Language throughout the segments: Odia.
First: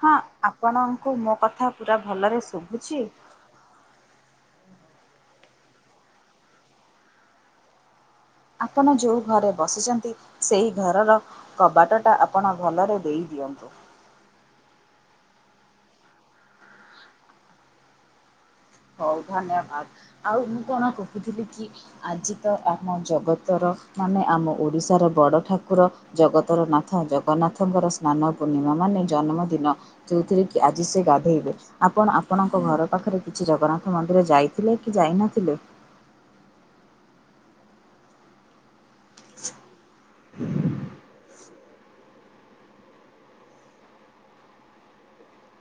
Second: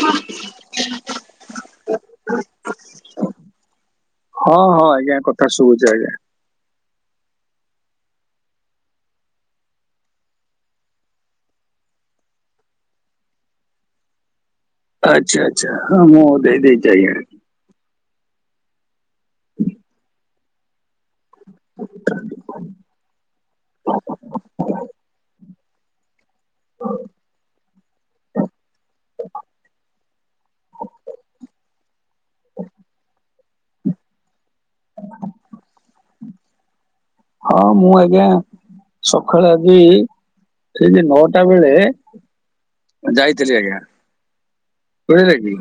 ହଁ ଆପଣଙ୍କୁ ମୋ କଥା ପୁରା ଭଲରେ ଶୁଭୁଛି? ହଁ ହଁ ଆଜ୍ଞା କଥା ଶୁବୁଛି ଆଜ୍ଞା। ଆପଣ ଯୋଉ ଘରେ ବସିଛନ୍ତି ସେଇ ଘରର କବାଟ ଟା ଆପଣ ଭଲରେ ଦେଇ ଦିଅନ୍ତୁ। ଆଚ୍ଛା ଆଚ୍ଛା ହଁ ମୁଁ ଦେଇ ଦେଇଛି ଆଜ୍ଞା। ହଉ ଧନ୍ୟବାଦ ଆଉ ମୁଁ କଣ କହୁଥିଲି କି? ଆଜି ତ ଆମ ଜଗତର ମାନେ ଆମ ଓଡ଼ିଶାର ବଡ଼ ଠାକୁର। ଜଗତର ନାଥ ଜଗନ୍ନାଥଙ୍କର ସ୍ନାନ ପୂର୍ଣ୍ଣିମା ମାନେ ଜନ୍ମଦିନ। ଯୋଉଥିରେକି ଆଜି ସେ ଗାଧେଇବେ ଆପଣ ଆପଣଙ୍କ ଘର ପାଖରେ କିଛି ଜଗନ୍ନାଥ ମନ୍ଦିର ଯାଇଥିଲେ କି ଯାଇନଥିଲେ? ହଁ ମୁଁ ଆଜ୍ଞା ସକାଳେ ଆଜି ଠିକି ନଅଟା ବେଳେ ଯାଇଥିଲି ଆଜ୍ଞା ବୁଝିଲେ କି?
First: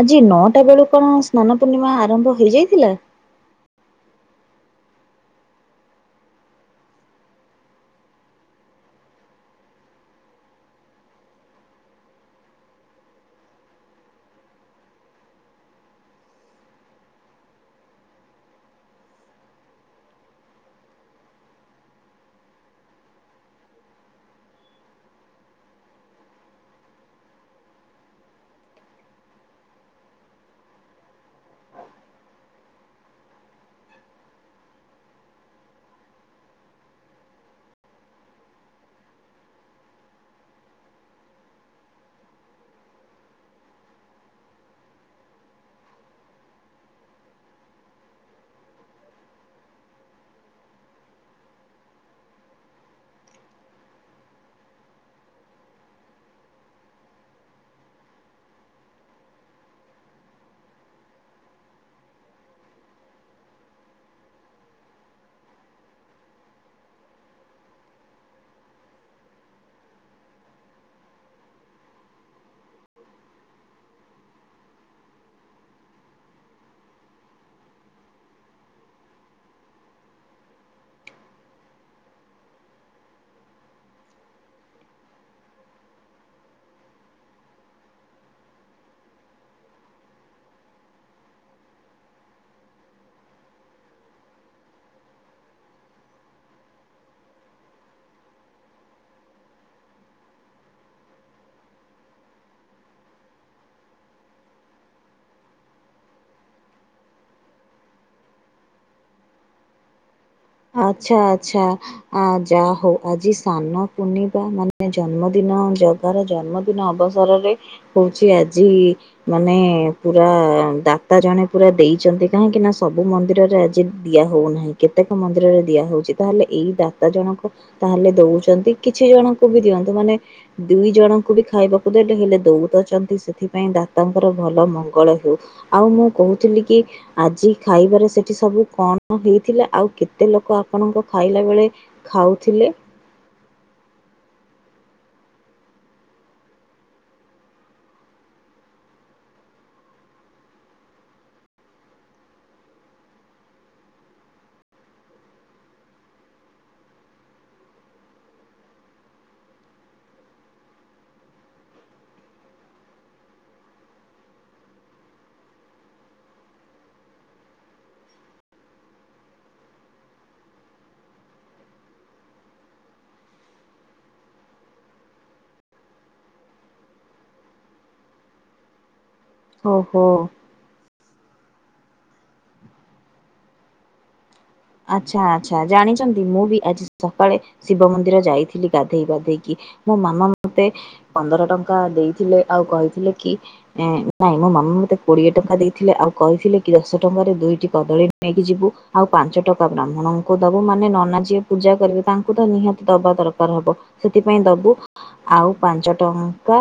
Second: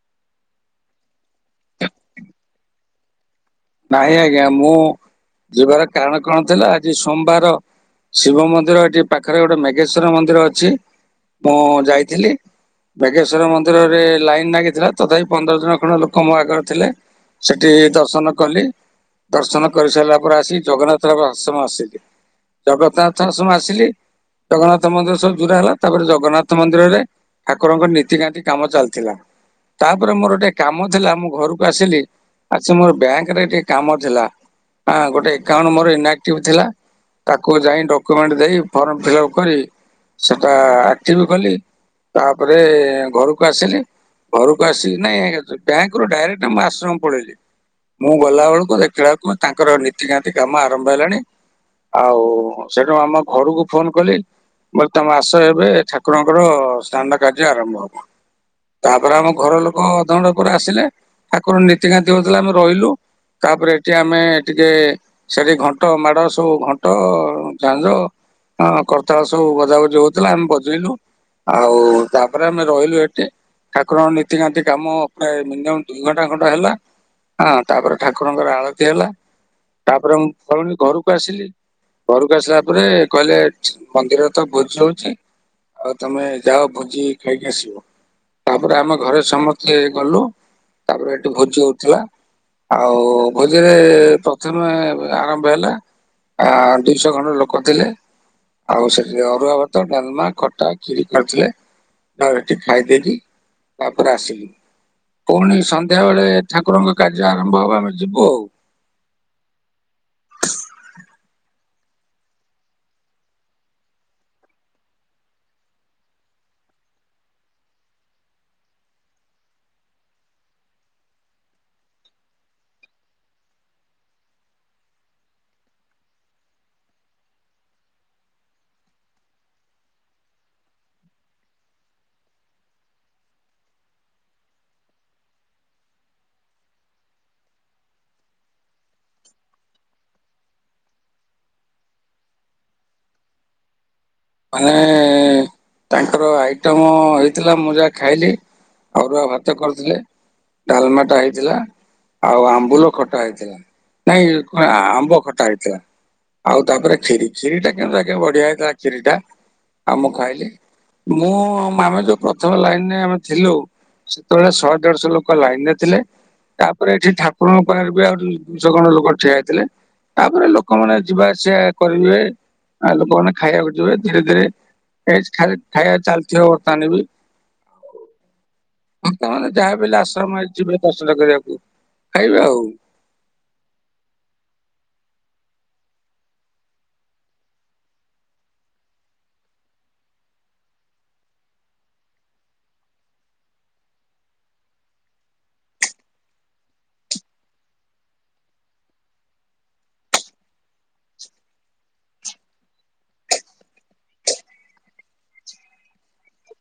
ଆଜି ନଅଟା ବେଳୁ କଣ ସ୍ନାନ ପୂର୍ଣ୍ଣିମା ଆରମ୍ଭ ହେଇଯାଇଥିଲା? ନାଇଁ ଆଜ୍ଞା ମୁଁ ଯିବାର କାରଣ କଣ ଥିଲା ଆଜି ସୋମବାର। ଶିବ ମନ୍ଦିର ଏଠି ପାଖରେ ଗୋଟେ ମେଘେଶ୍ଵର ମନ୍ଦିର ଅଛି ମୁଁ ଯାଇଥିଲି। ବେଗେଶ୍ଵର ମନ୍ଦିରରେ ଲାଇନ ଲାଗିଥିଲା ତଥାପି ପନ୍ଦର ଜଣ ଖଣ୍ଡ ଲୋକ ମୋ ଆଗରେ ଥିଲେ। ସେଠି ଦର୍ଶନ କଲି ଦର୍ଶନ କରିସାରିଲା ପରେ ଆସି ଜଗନ୍ନାଥର ଆଶ୍ରମ ଆସିଲି। ଜଗନ୍ନାଥ ଆଶ୍ରମ ଆସିଲି। ଜଗନ୍ନାଥ ମନ୍ଦିର ସବୁ ପୁରା ହେଲା ତାପରେ ଜଗନ୍ନାଥ ମନ୍ଦିରରେ ଠାକୁରଙ୍କ ନୀତିକାନ୍ତି କାମ ଚାଲିଥିଲା। ତାପରେ ମୋର ଗୋଟେ କାମ ଥିଲା ମୁଁ ଘରକୁ ଆସିଲି ଆସି ମୋର ବ୍ୟାଙ୍କ କେରେ ଟିକେ କାମ ଥିଲା ହ ଗୋଟେ ଏକାଉଣ୍ଟ୍ ମୋର ଇନ୍ ଏକ୍ଟିଭ୍ ଥିଲା। ତାକୁ ଯାଇ ଡକୁମେଣ୍ଟ ଦେଇ ଫର୍ମ ଫିଲଅପ କରି ସେଟା ଆଟିଭି କଲି। ତାପରେ ଘରକୁ ଆସିଲି। ଘରକୁ ଆସିକି ନାଇଁ ବ୍ୟାଙ୍କରୁ ଡାଇରେକ୍ଟ ଆମ ଆଶ୍ରମକୁ ପଳେଇଲି। ମୁଁ ଗଲା ବେଳକୁ ଦେଖିଲା ବେଳକୁ ତାଙ୍କର ନୀତିକାନ୍ତି କାମ ଆରମ୍ଭ ହେଲାଣି। ଆଉ-ଉ-ଉ-ଉ ସେଉଠୁ ଆମ ଘରକୁ ଫୋନ କଲି। ବ ତମ ଆସ ଏବେ ଠାକୁରଙ୍କର ସ୍ନାନ କାର୍ଯ୍ୟ ଆରମ୍ଭ ହବ। ତାପରେ ଆମ ଘର ଲୋକ ଅଧ ଘଣ୍ଟା ପରେ ଆସିଲେ ଠାକୁର ନୀତିକାନ୍ତି ହଉଥିଲା ଆମେ ରହିଲୁ। ତାପରେ ଏଠି ଆମେ-ଏ-ଏ ଟିକେ ସେଠି ଘଣ୍ଟ ମାଡ ସବୁ ଘଣ୍ଟ-ଅ-ଅ, ଝାଞ୍ଜ। ହଁ କର୍ତାବ ସବୁ ବଜାବଜି ହଉଥିଲା ଆମେ ବଜେଇଲୁ। ଆଉ-ଉ-ଉ ତାପରେ ଆମେ ରହିଲୁ ହେଠି। ଠାକୁରଙ୍କ ନୀତିକାନ୍ତି କାମ ପ୍ରାୟ ମିନିୟମ ଦି ଘଣ୍ଟା ଘଣ୍ଟା ହେଲା ହଁ। ତାପରେ ଠାକୁରଙ୍କର ଆଳତି ହେଲା, ତାପରେ ମୁଁ ଫୁଣୀ ଘରକୁ ଆସିଲି। ଘରକୁ ଆସିଲା ପରେ କହିଲେ ମନ୍ଦିର ତ ଭୋଜି ହଉଛି। ଆଉ ତମେ ଯାଅ ଭୋଜି ଖାଇକି ଆସିବ। ତାପରେ ଆମ ଘରେ ସମସ୍ତେ ଗଲୁ ତାପରେ ହେଠି ଭୋଜି ହଉଥିଲା। ଆଉ-ଉ-ଉ-ଉ ଭୋଜିରେ-ଏ-ଏ ପ୍ରଥମେ ଆରମ୍ଭ ହେଲା। ଆ-ଆ-ଆ ଦୁଇଶହ ଖଣ୍ଡ ଲୋକ ଥିଲେ। ଆଉ ସେଠିରେ ଅରୁଆ ଭାତ, ଡାଲମା, ଖଟା, ଖିରି କରିଥିଲେ। ଆ ଏଠି ଖାଇଦେଇକି ତାପରେ ଆସିଲି। ପୁଣି ସନ୍ଧ୍ୟା ବେଳେ ଠାକୁରଙ୍କ କାର୍ଯ୍ୟ ଆରମ୍ଭ ହବ ଆମେ ଯିବୁ ଆଉ। ଆଚ୍ଛା, ଆଚ୍ଛା। ଆ ଯାହା ହଉ ଆଜି ସ୍ନାନ ପୂର୍ଣିମା ମାନେ ଜନ୍ମଦିନ ଜ ଗାର ଜନ୍ମଦିନ ଅବସରରେ ହଉଛି ଆଜି ମାନେ ପୁରା ଦାତା ଜଣେ ପୁରା ଦେଇଛନ୍ତି କାହିଁକି ନା ସବୁ ମନ୍ଦିରରେ ଆଜି ଦିଆ ହଉନାହିଁ, କେତେକ ମନ୍ଦିରରେ ଦିଆ ହଉଛି। ତାହେଲେ ଏଇ ଦାତା ଜଣଙ୍କ ତାହେଲେ ଦଉଛନ୍ତି କିଛି ଜଣଙ୍କୁ ବି ଦିଅନ୍ତୁ ମାନେ ଦୁଇ ଜଣଙ୍କୁ ବି ଖାଇବାକୁ ଦେଲେ ହେଲେ ଦଉ ତ ଛନ୍ତି ସେଥିପାଇଁ ଦାତାଙ୍କର ଭଲ ମଙ୍ଗଳ ହେଉ। ଆଉ ମୁଁ କହୁଥିଲି କି ଆଜି ଖାଇବାରେ ସେଠି ସବୁ କଣ ହେଇଥିଲା ଆଉ କେତେ ଲୋକ ଆପଣଙ୍କ ଖାଇଲାବେଳେ ଖାଉଥିଲେ? [unintelligible] ତାଙ୍କର ଆଇଟମ ହେଇଥିଲା ମୁଁ ଯାହା ଖାଇଲି ଅରୁଆ ଭାତ କରିଥିଲେ। ଡାଲମାଟା ହେଇଥିଲା ଆଉ ଆମ୍ବୁଲ ଖଟା ହେଇଥିଲା। ନାଇଁ କଣ ଆମ୍ବ ଖଟା ହେଇଥିଲା। ଆଉ ତାପରେ ଖିରି ଖିରିଟା କିନ୍ତୁ ଆଜ୍ଞା ବଢିଆ ହେଇଥିଲା ଖିରି ଟା। ଆଉ ମୁଁ ଖାଇଲି। ମୁଁ ଆମେ ଯୋଉ ପ୍ରଥମେ ଲାଇନରେ ଆମେ ଥିଲୁ ସେତେବେଳେ ଶହେ ଦେଢଶହ ଲୋକ ଲାଇନରେ ଥିଲେ। ତାପରେ ଏଠି ଠାକୁରଙ୍କ ପାଖରେ ବି ଆଉରି ଦୁଇଶହ ଖଣ୍ଡ ଲୋକ ଠିଆ ହେଇଥିଲେ। ତାପରେ ଲୋକମାନେ ଯିବା ଆସିବା କରିବେ ଆ ଲୋକମାନେ ଖାଇବାକୁ ଯିବେ। ଧୀରେ ଧୀରେ ଏଜ୍ ଖାଲି ଖାଇବା ଚାଲିଥିବ ବର୍ତ୍ତମାନ ବି। ଭକ୍ତ ମାନେ ଯାହାବି ହେଲେ ଓହୋ ଆଶ୍ରମ ହେଇ ଯିବେ ଦର୍ଶନ କରିବାକୁ ଖାଇବେ ଆଉ। ଆଚ୍ଛା ଆଚ୍ଛା ଜାଣିଛନ୍ତି ମୁଁ ବି ଆଜି ସକାଳେ ଶିବ ମନ୍ଦିର ଯାଇଥିଲି ଗାଧେଇ ପାଧେଇକି। ମୋ ମାମା ମତେ ପନ୍ଦର ଟଙ୍କା ଦେଇଥିଲେ ଆଉ କହିଥିଲେ କି ଏ ନାଇଁ ମୋ ମାମା ମତେ କୋଡିଏ ଟଙ୍କା ଦେଇଥିଲେ ଆଉ କହିଥିଲେ କି ଦଶ ଟଙ୍କାରେ ଦୁଇଟି କଦଳୀ ନେଇକି ଯିବୁ ଆଉ ପାଞ୍ଚ ଟ ଙ୍କା ବ୍ରାହ୍ମଣଙ୍କୁ ଦବୁ ମାନେ ନନା ଯିଏ ପୂଜା କରିବେ ତାଙ୍କୁ ତ ନିହାତି ଦବା ଦରକାର ହବ। ସେଥିପାଇଁ ଦବୁ ଆଉ ପାଞ୍ଚ ଟଙ୍କା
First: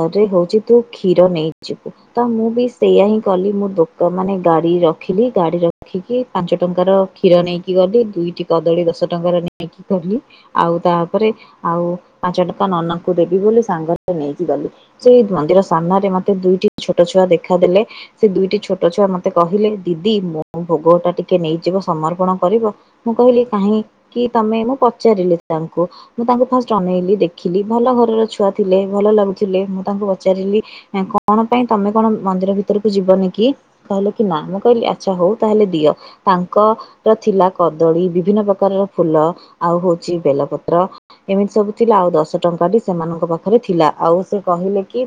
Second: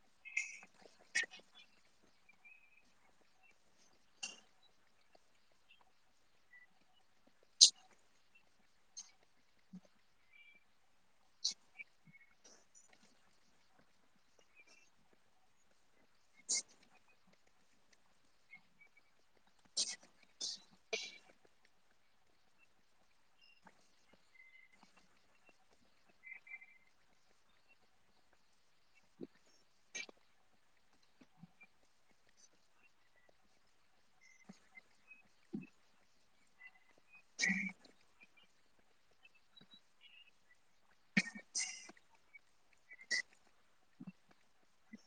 ଅରେ ହଉଛି ତୁ କ୍ଷୀର ନେଇଯିବୁ। ତ ମୁଁ ବି ସେଇୟା ହିଁ କଲି ମୁଁ ଦୋକ ମାନେ ଗାଡି ରଖିଲି ଗାଡି ରଖିକି ପାଞ୍ଚ ଟଙ୍କାର କ୍ଷୀର ନେଇକି ଗଲି ଦୁଇଟି କଦଳୀ ଦଶ ଟଙ୍କାର ନେଇକି ଗଲି। ଆଉ ତାପରେ ଆଉ ପାଞ୍ଚ ଟଙ୍କା ନନାଙ୍କୁ ଦେବି ବୋଲି ସାଙ୍ଗରେ ନେଇକି ଗଲି। ସେଇ ମନ୍ଦିର ସାମ୍ନାରେ ମତେ ଦୁଇଟି ଛୋଟ ଛୁଆ ଦେଖାଦେଲେ। ସେ ଦୁଇଟି ଛୋଟ ଛୁଆ ମତେ କହିଲେ ଦିଦି ମୋ ଭୋଗ ଟା ଟିକେ ନେଇଯିବ ସମର୍ପଣ କରିବ। ମୁଁ କହିଲି କାହିଁକି ତମେ ମୁଁ ପଚାରିଲି ତାଙ୍କୁ ମୁଁ ତାଙ୍କୁ ଫାଷ୍ଟ ଅନେଇଲି ଦେଖିଲି ଭଲ ଘରର ଛୁଆ ଥିଲେ ଭଲ ଲାଗୁଥିଲେ ମୁଁ ତାଙ୍କୁ ପଚାରିଲି। କଣ ପାଇଁ ତମେ କଣ ମନ୍ଦିର ଭିତରକୁ ଯିବନି କି? କହିଲି କି ନା ମୁଁ କହିଲି ଆଚ୍ଛା ହଉ ତାହେଲେ ଦିଅ ତା କ ର ଥିଲା କଦଳୀ ବିଭିନ୍ନ ପ୍ରକାରର ଫୁଲ ଆଉ ହଉଛି ବେଲପତ୍ର। ଏମିତି ସବୁ ଥିଲା ଆଉ ଦଶ ଟଙ୍କା ସେମାନଙ୍କ ପାଖରେ ଥିଲା ଆଉ ସେ କହିଲେ କି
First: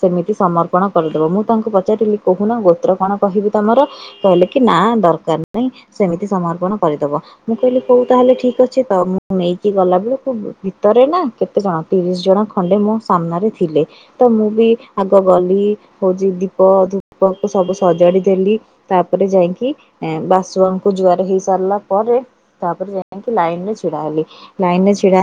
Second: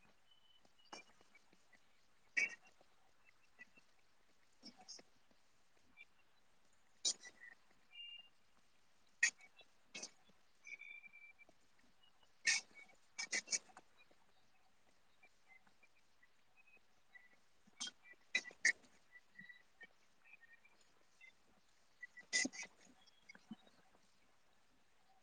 ସେମିତି ସମର୍ପଣ କରିଦବ ମୁଁ ତାଙ୍କୁ ପଚାରିଲି କହୁନ ଗୋତ୍ର କଣ କହିବି ତମର? କହିଲେ କି ନା ଦରକାର ନାହିଁ ସେମିତି ସମର୍ପଣ କରିଦବ। ମୁଁ କହିଲି କୋଉ ତାହେଲେ ଠିକ ଅଛି ତ ମୁଁ ନେଇକି ଗଲାବେଳକୁ ଭିତରେ ନା କେତେ ଜଣ ତିରିଶ ଜଣ ଖଣ୍ଡେ ମୋ ସାମ୍ନାରେ ଥିଲେ ତ ମୁଁ ବି ଆଗ ଗଲି ହଉଛି ଦୀପ ଧୂପକୁ ସବୁ ସଜାଡି ଦେଲି। ତାପରେ ଯାଇକି ବା ସୁଆଙ୍କୁ ଜୁଆର ହେଇ ସାରିଲା ପରେ ତାପରେ ଯାଇକି ଲାଇନ ରେ ଛିଡାହେଲି ଲାଇନରେ ଛିଡା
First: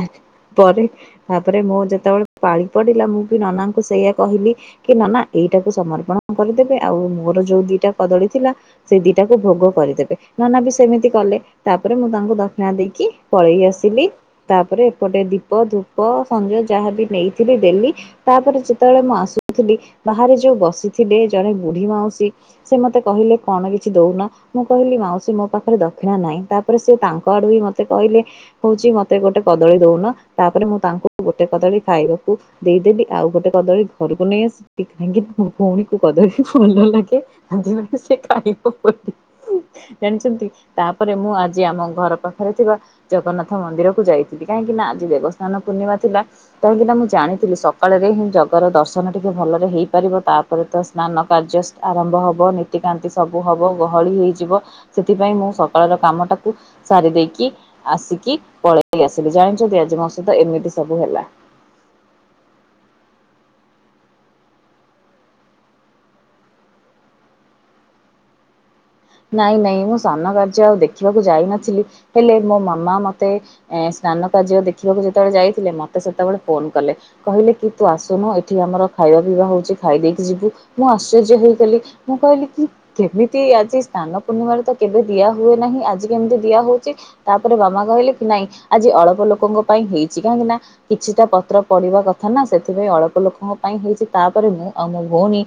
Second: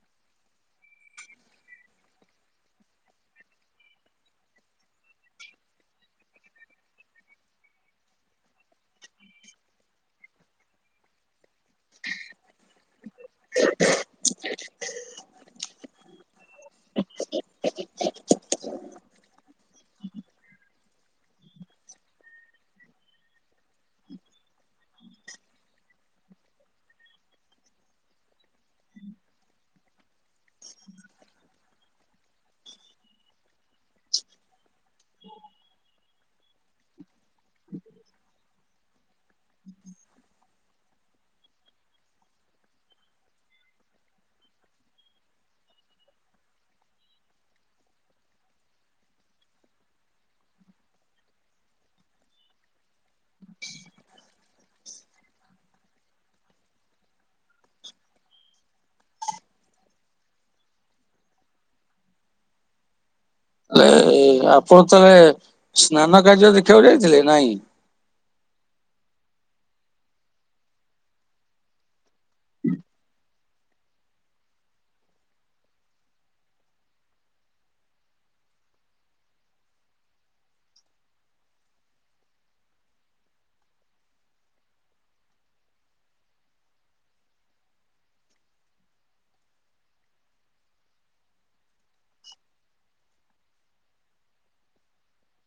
ପରେ ତାପରେ ମୋ ଯେତେବେଳେ ପାଳି ପଡିଲା ମୁଁ ବି ନନାଙ୍କୁ ସେଇଆ କହିଲି କି ନନା ଏଇଟାକୁ ସମର୍ପଣ କରିଦେବେ ଆଉ ମୋର ଯୋଉ ଦିଟା କଦଳୀ ଥିଲା ସେଇ ଦିଟାକୁ ଭୋଗ କରିଦେବେ ନନା ବି ସେମିତି କଲେ। ତାପରେ ମୁଁ ତାଙ୍କୁ ଦକ୍ଷିଣା ଦେଇକି ପଳେଇ ଆସିଲି। ତାପରେ ଏପଟେ ଦୀପ, ଧୂପ ସଞ୍ଜୟ ଯାହା ବି ନେଇଥିଲି ଦେଲି ତାପରେ ସେତେବେଳେ ମୁଁ ଆସୁଥିଲି ବାହାରେ ଯୋଉ ବସିଥିଲେ ଜଣେ ବୁଢୀ ମାଉସୀ ସେ ମତେ କହିଲେ କଣ କିଛି ଦଉନା ମୁଁ କହିଲି ମା ସେ ମୋ ପାଖରେ ଦକ୍ଷିଣା ନାହିଁ ତାପରେ ସେ ତାଙ୍କ ଆଡ଼ୁ ବି ମୋତେ କହିଲେ ହଉଛି ମତେ ଗୋଟେ କଦଳୀ ଦଉନ ତାପରେ ମୁଁ ତାଙ୍କୁ ଗୋଟେ କଦଳୀ ଖାଇବାକୁ ଦେଇଦେଲି ଆଉ ଗୋଟେ କଦଳୀ ଘରକୁ ନେଇ ଆସି କାହିଁକି ମୋ ଭଉଣୀକୁ କଦଳୀ ଭଲ ଲାଗେ। ସେ ଖାଇବ ବୋଲି। [inaudible] ଜାଣିଛନ୍ତି ତାପରେ ମୁଁ ଆଜି ଆମ ଘର ପାଖରେ ଥିବା ଜଗନ୍ନାଥ ମନ୍ଦିର କୁ ଯାଇଥିଲି କାହିଁକି ନା ଆଜି ଦେବସ୍ନାନ ପୂର୍ଣ୍ଣିମା ଥିଲା। କାହିଁକିନା ମୁଁ ଜାଣିଥିଲି ସକାଳରେ ହିଁ ଜଗାର ଦର୍ଶନ ଟିକେ ଭଲରେ ହେଇପାରିବ ତା ତାପରେ ତ ସ୍ନାନ କାର୍ଯ୍ୟ ଆରମ୍ଭ ହେବ ନୀତିକାନ୍ତି ସବୁ ହେବ ଗହଳି ହେଇଯିବ। ସେଥିପାଇଁ ମୁଁ ସକାଳର କାମଟାକୁ ସାରି ଦେଇକି ଆସିକି ପଳେଇ ଆସିଲି ଜାଣିଛନ୍ତି ଆଜି ମୋ ସହିତ ଏମିତି ସବୁ ହେଲା। ହେଲେ ଆପଣ ତାହେଲେ ସ୍ନାନ କାର୍ଯ୍ୟ ଦେଖିବାକୁ ଯାଇଥିଲେ ନାଇଁ? ନାଇଁ ନାଇଁ ମୁଁ ସ୍ନାନ କାର୍ଯ୍ୟ ଆଉ ଦେଖିବାକୁ ଯାଇନଥିଲି ହେଲେ ମୋ ମାମା ମତେ ଏ ସ୍ନାନ କାର୍ଯ୍ୟ ଦେଖିବାକୁ ଯେତେବେଳେ ଯାଇଥିଲେ ମତେ ସେତେବେଳେ ଫୋନ କଲେ। କହିଲେ କି ତୁ ଆସୁନୁ ଏଠି ଆମର ଖାଇବା ପିଇବା ହଉଛି ଖାଇଦେଇକି ଯିବୁ ମୁଁ ଆଶ୍ଚର୍ଯ୍ୟ ହେଇଗଲି। ମୁଁ କହିଲି କି କେମିତି ଆଜି ସ୍ନାନ ପୂର୍ଣ୍ଣିମାରେ ତ କେବେ ଦିଆ ହୁଏ ନାହିଁ ଆଜି କେମିତି ଦିଆ ହଉଛି? ତାପରେ ବାମା କହିଲେ କି ନାଇଁ ଆଜି ଅଳ୍ପ ଲୋକଙ୍କ ପାଇଁ ହେଇଛି କାହିଁକି ନା କିଛିଟା ପତ୍ର ପଡିବା କଥା ନା ସେଥିପାଇଁ ଅଳ୍ପ ଲୋକଙ୍କ ପାଇଁ ହେଇଛି ତାପରେ ମୁଁ ଆଉ ମୋ ଭଉଣୀ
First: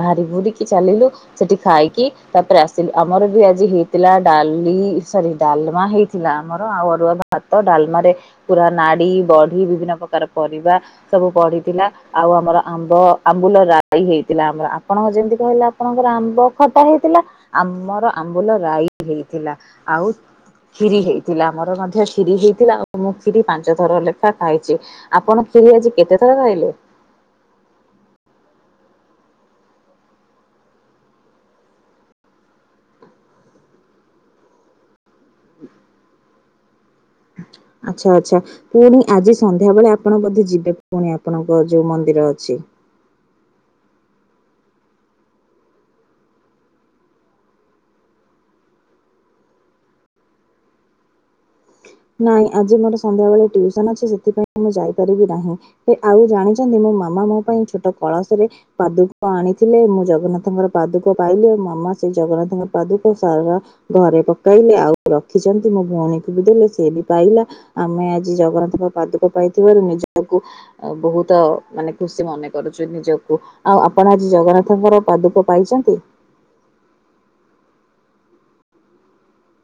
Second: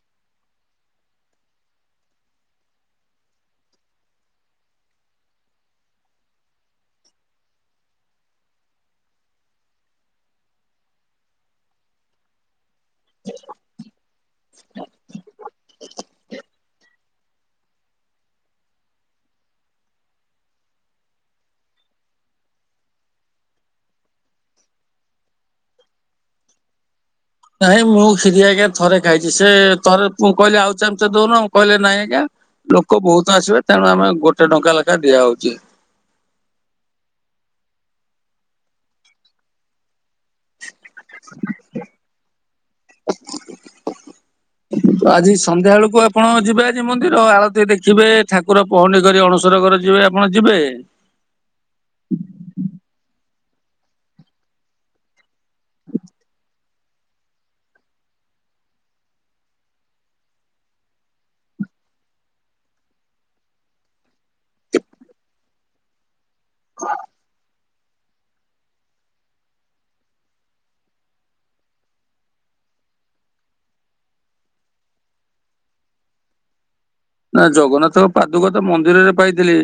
ବାହାରି ବୁହୁରିକି ଚାଲିଲୁ ସେଠି କାହିଁକି ତାପରେ ଆସିଲୁ ଆମର ବି ଆଜି ହେଇଥିଲା ଡାଲି ସରି ଡାଲମା ହେଇଥିଲା ଆମର ଆଉ ଅରୁଆ ଭାତ ଡାଲମାରେ ପୁରା ନାଡ଼ି ବଡି ବିଭିନ୍ନ ପ୍ରକାର ପରିବା ସବୁ ପଡ଼ିଥିଲା। ଆଉ ଆମର ଆମ୍ବ, ଅମ୍ବୁଲ ରାଇ ହେଇଥିଲା ଆମର ଆପଣ ଯେମିତି କହିଲେ ଆପଣଙ୍କର ଆମ୍ବ ଖଟା ହେଇଥିଲା ଆମର ଆମ୍ବୁଲ ରାଇ ହେଇଥିଲା ଆଉ ଖିରି ହେଇଥିଲା ଆମର ମଧ୍ୟ୍ୟ ଖିରି ହେଇଥିଲା ଆଉ ମୁଁ ଖିରି ପାଞ୍ଚ ଥର ଲେଖା ଖାଇଛି। ଆପଣ ଖିରି ଆଜି କେତେଥର ଖାଇଲେ? ନାଇଁ ମୁଁ କ୍ଷୀରି ଆଜ୍ଞା ଥରେ ଖାଇଛି ସେ ଥରେ କହିଲେ ଆଉ ଚାମୁଚେ ଦଉନ କହିଲେ ନାଇଁ ଆଜ୍ଞା। ଲୋକ ବହୁତ ଆସିବେ ତେଣୁ ଆମେ ଗୋଟେ ଟଙ୍କା ଲେଖାଏ ଦିଆହଉଛି। ଆଚ୍ଛା ଆଚ୍ଛା ପୁଣି ଆଜି ସନ୍ଧ୍ୟାବେଳେ ଆପଣ ବୋଧେ ଯିବେ ପୁଣି ଆପଣଙ୍କ ଯୋଉ ମନ୍ଦିର ଅଛି। ହଁ [inaudible] ଆଜି ସନ୍ଧ୍ୟା ବେଳକୁ ଆପଣ ଯିବେ ଆଜି ମନ୍ଦିର ଆଳତି ଦେଖିବେ ଠାକୁର ପହଣ୍ଡି କରି ଅଣସର ଘର ଯିବେ। କଣ ଯିବେ? ନାଇଁ ଆଜି ମୋର ସନ୍ଧ୍ୟାବେଳେ ଟ୍ୟୁସନ ଅଛି ସେଥିପାଇଁ ମୁଁ ଯାଇପାରିବି ନାହିଁ। ଆଉ ଜାଣିଛନ୍ତି ମୋ ମାମା ମୋ ପାଇଁ ଛୋଟ କଳସ ରେ ପାଦୁକ ଆଣିଥିଲେ ମୁଁ ଜଗନ୍ନାଥଙ୍କର ପାଦୁକ ପାଇଲି ମାମା ସେ ଜଗନ୍ନାଥଙ୍କ ପାଦୁକ ସାରା ଘରେ ପକେଇଲେ ଆଉ ରଖିଛନ୍ତି ମୋ ଭଉଣୀକୁ ବି ଦେଲେ ସିଏ ବି ପାଇଲା। ଆମେ ଆଜି ଜଗନ୍ନାଥଙ୍କ ପାଦୁକ ପାଇଥିବାରୁ ନିଜକୁ ବହୁତ ମାନେ ଖୁସି ମନେ କରୁଛୁ ନିଜକୁ। ଆଉ ଆପଣ ଆଜି ଜଗନ୍ନାଥଙ୍କର ପାଦୁକ ପାଇଛନ୍ତି। ନା ଜଗନ୍ନାଥଙ୍କ ପାଦୁକ ତ ମନ୍ଦିରରେ ପାଇଥିଲି।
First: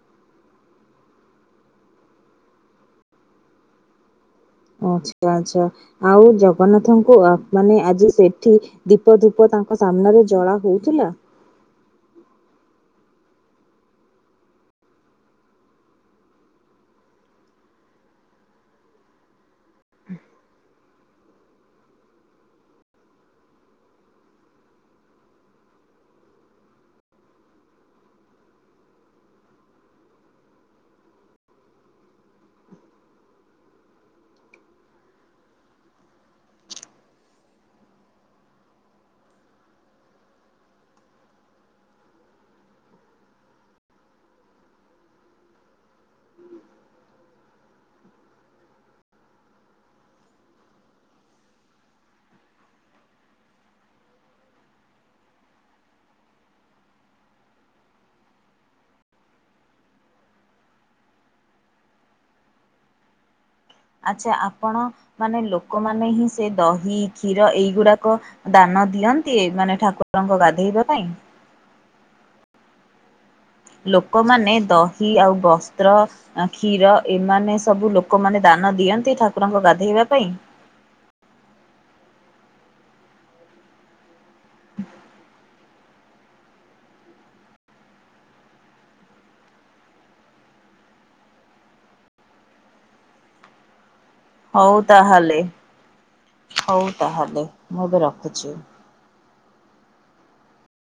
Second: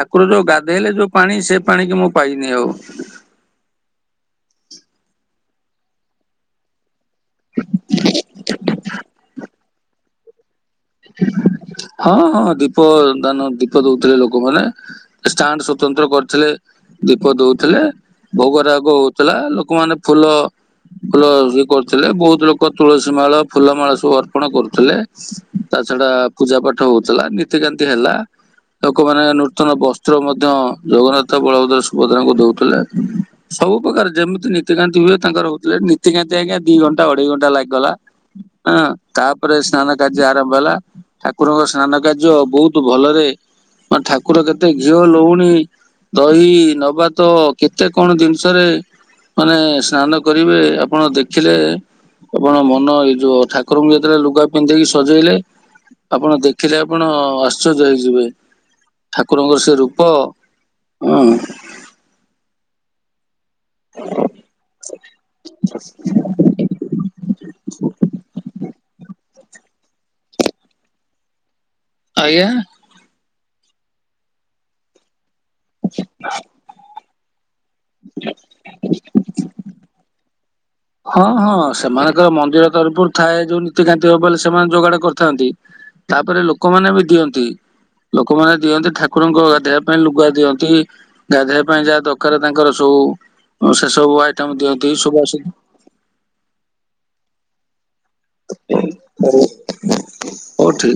ଠାକୁର ଯୋଉ ଗାଧେଇଲେ ଯୋଉ ପାଣି ସେ ପାଣି କି ମୁଁ ପାଇନି ଆଉ। ଆଚ୍ଛା ଆଚ୍ଛା ଆଉ ଜଗନ୍ନାଥଙ୍କୁ ମାନେ ଆଜି ସେଠି ଦୀପ, ଧୂପ ତାଙ୍କ ତ ସାମ୍ନାରେ ଜଳାହୁଏ। ହଁ ଦୀପ ଦାନ ଦୀପ ଦଉଥିଲେ ଲୋକମାନେ। ଷ୍ଟାଣ୍ଟ ସ୍ୱତନ୍ତ୍ର କରୁଥିଲେ ଦୀପ ଦଉଥିଲେ ଭୋଗ ରାଗ ହୋଉଥିଲା। ଲୋକମାନେ ଫୁଲ ଫୁଲ ଯୋଉ କରୁଥିଲେ ବୋହୁତ ଲୋକ ତୁଳସୀ ମାଳ ଫୁଲ ମାଳ ଅର୍ପଣ କରୁଥିଲେ। ତା ଛଡା ପୂଜା ପାଠ ହୋଉଥିଲା ନୀତି କାନ୍ତି ହେଲା। ଲୋକମାନେ ନୂତନ ବସ୍ତ୍ର ମଧ୍ୟ ଜଗନ୍ନାଥ ବଳଭଦ୍ର ସୁଭଦ୍ରା ଙ୍କୁ ଦଉଥିଲେ। ସବୁ ପ୍ରକାର ଯେମିତି ନୀତି କାନ୍ତି ହୁଏ ତାଙ୍କର ହୋଉଥିଲା ନୀତି କାନ୍ତି ଆଜ୍ଞା ଦି ଘଣ୍ଟା ଅଢେଇ ଘଣ୍ଟା ଲାଗିଗଲା। ଆଁ ତାପରେ ସ୍ନାନ କାର୍ଯ୍ୟ ଆର ଗଲା ଠାକୁରଙ୍କ ସ୍ନାନ କାର୍ଯ୍ୟ ବହୁତ ଭଲ ରେ ମୋ ଠାକୁର କେତେ ଘିଅ ଲହୁଣୀ ଦହି ନବାତ କେତେ କଣ ଜିନିଷରେ ମାନେ ସ୍ନାନ କରିବେ ଆପଣ ଦେଖିଲେ। ଆପଣ ମନ ଏଇ ଯୋଉ ଠାକୁରଙ୍କୁ ଯେତେବେଳେ ଲୁଗା ପିନ୍ଧେଇକି ସଜେଇଲେ। ଆପଣ ଦେଖିଲେ ଆପଣ ଆଶ୍ଚର୍ଯ୍ୟ ହେଇଯିବେ। ଠାକୁରଙ୍କର ସେ ରୂପ ଆଁ। ଆଚ୍ଛା ଆପଣ? ମାନେ ଲୋକମାନେ ହିଁ ସେ ଦହି କ୍ଷୀର ଏଇଗୁଡ଼ାକ ଦାନ ଦିଅ। କିଏ ମାନେ ଠାକୁର ଙ୍କ ଗାଧେଇବା ପାଇଁ। ଆଜ୍ଞା। ଲୋକମାନେ ଦହି ଆଉ ବସ୍ତ୍ର ଆ କ୍ଷୀର ଏମାନେ ସବୁ ଲୋକମାନେ ଦା ନ ଦିଅନ୍ତି ଠାକୁରଙ୍କ ଗାଧେଇବା ପାଇଁ। ହଁ ହଁ ସେମାନେତ ମନ୍ଦିର ତରଫରୁ ଥାଏ ଯୋଉ ନୀତି କାନ୍ତି ହବ ବୋଲି ସେମାନେ ଯୋଗାଡ଼ କରିଥାନ୍ତି। ତାପରେ ଲୋକମାନେ ବି ଦିଅନ୍ତି। ଲୋକମାନେ ଦିଅନ୍ତି ଠାକୁର ଙ୍କ ଗାଧେଇବା ପାଇଁ ଲୁଗା ଦିଅନ୍ତି। ଗାଧେଇବା ପାଇଁ ଯାହା ଦରକାର୍ ତାଙ୍କର ସୋ ସେସବୁ ହୋଉ ତାହେଲେ ହୋଉ ତାହେଲେ ମୁଁ ଏବେ ରଖୁଛି। ହେଇ ବଢିଆ।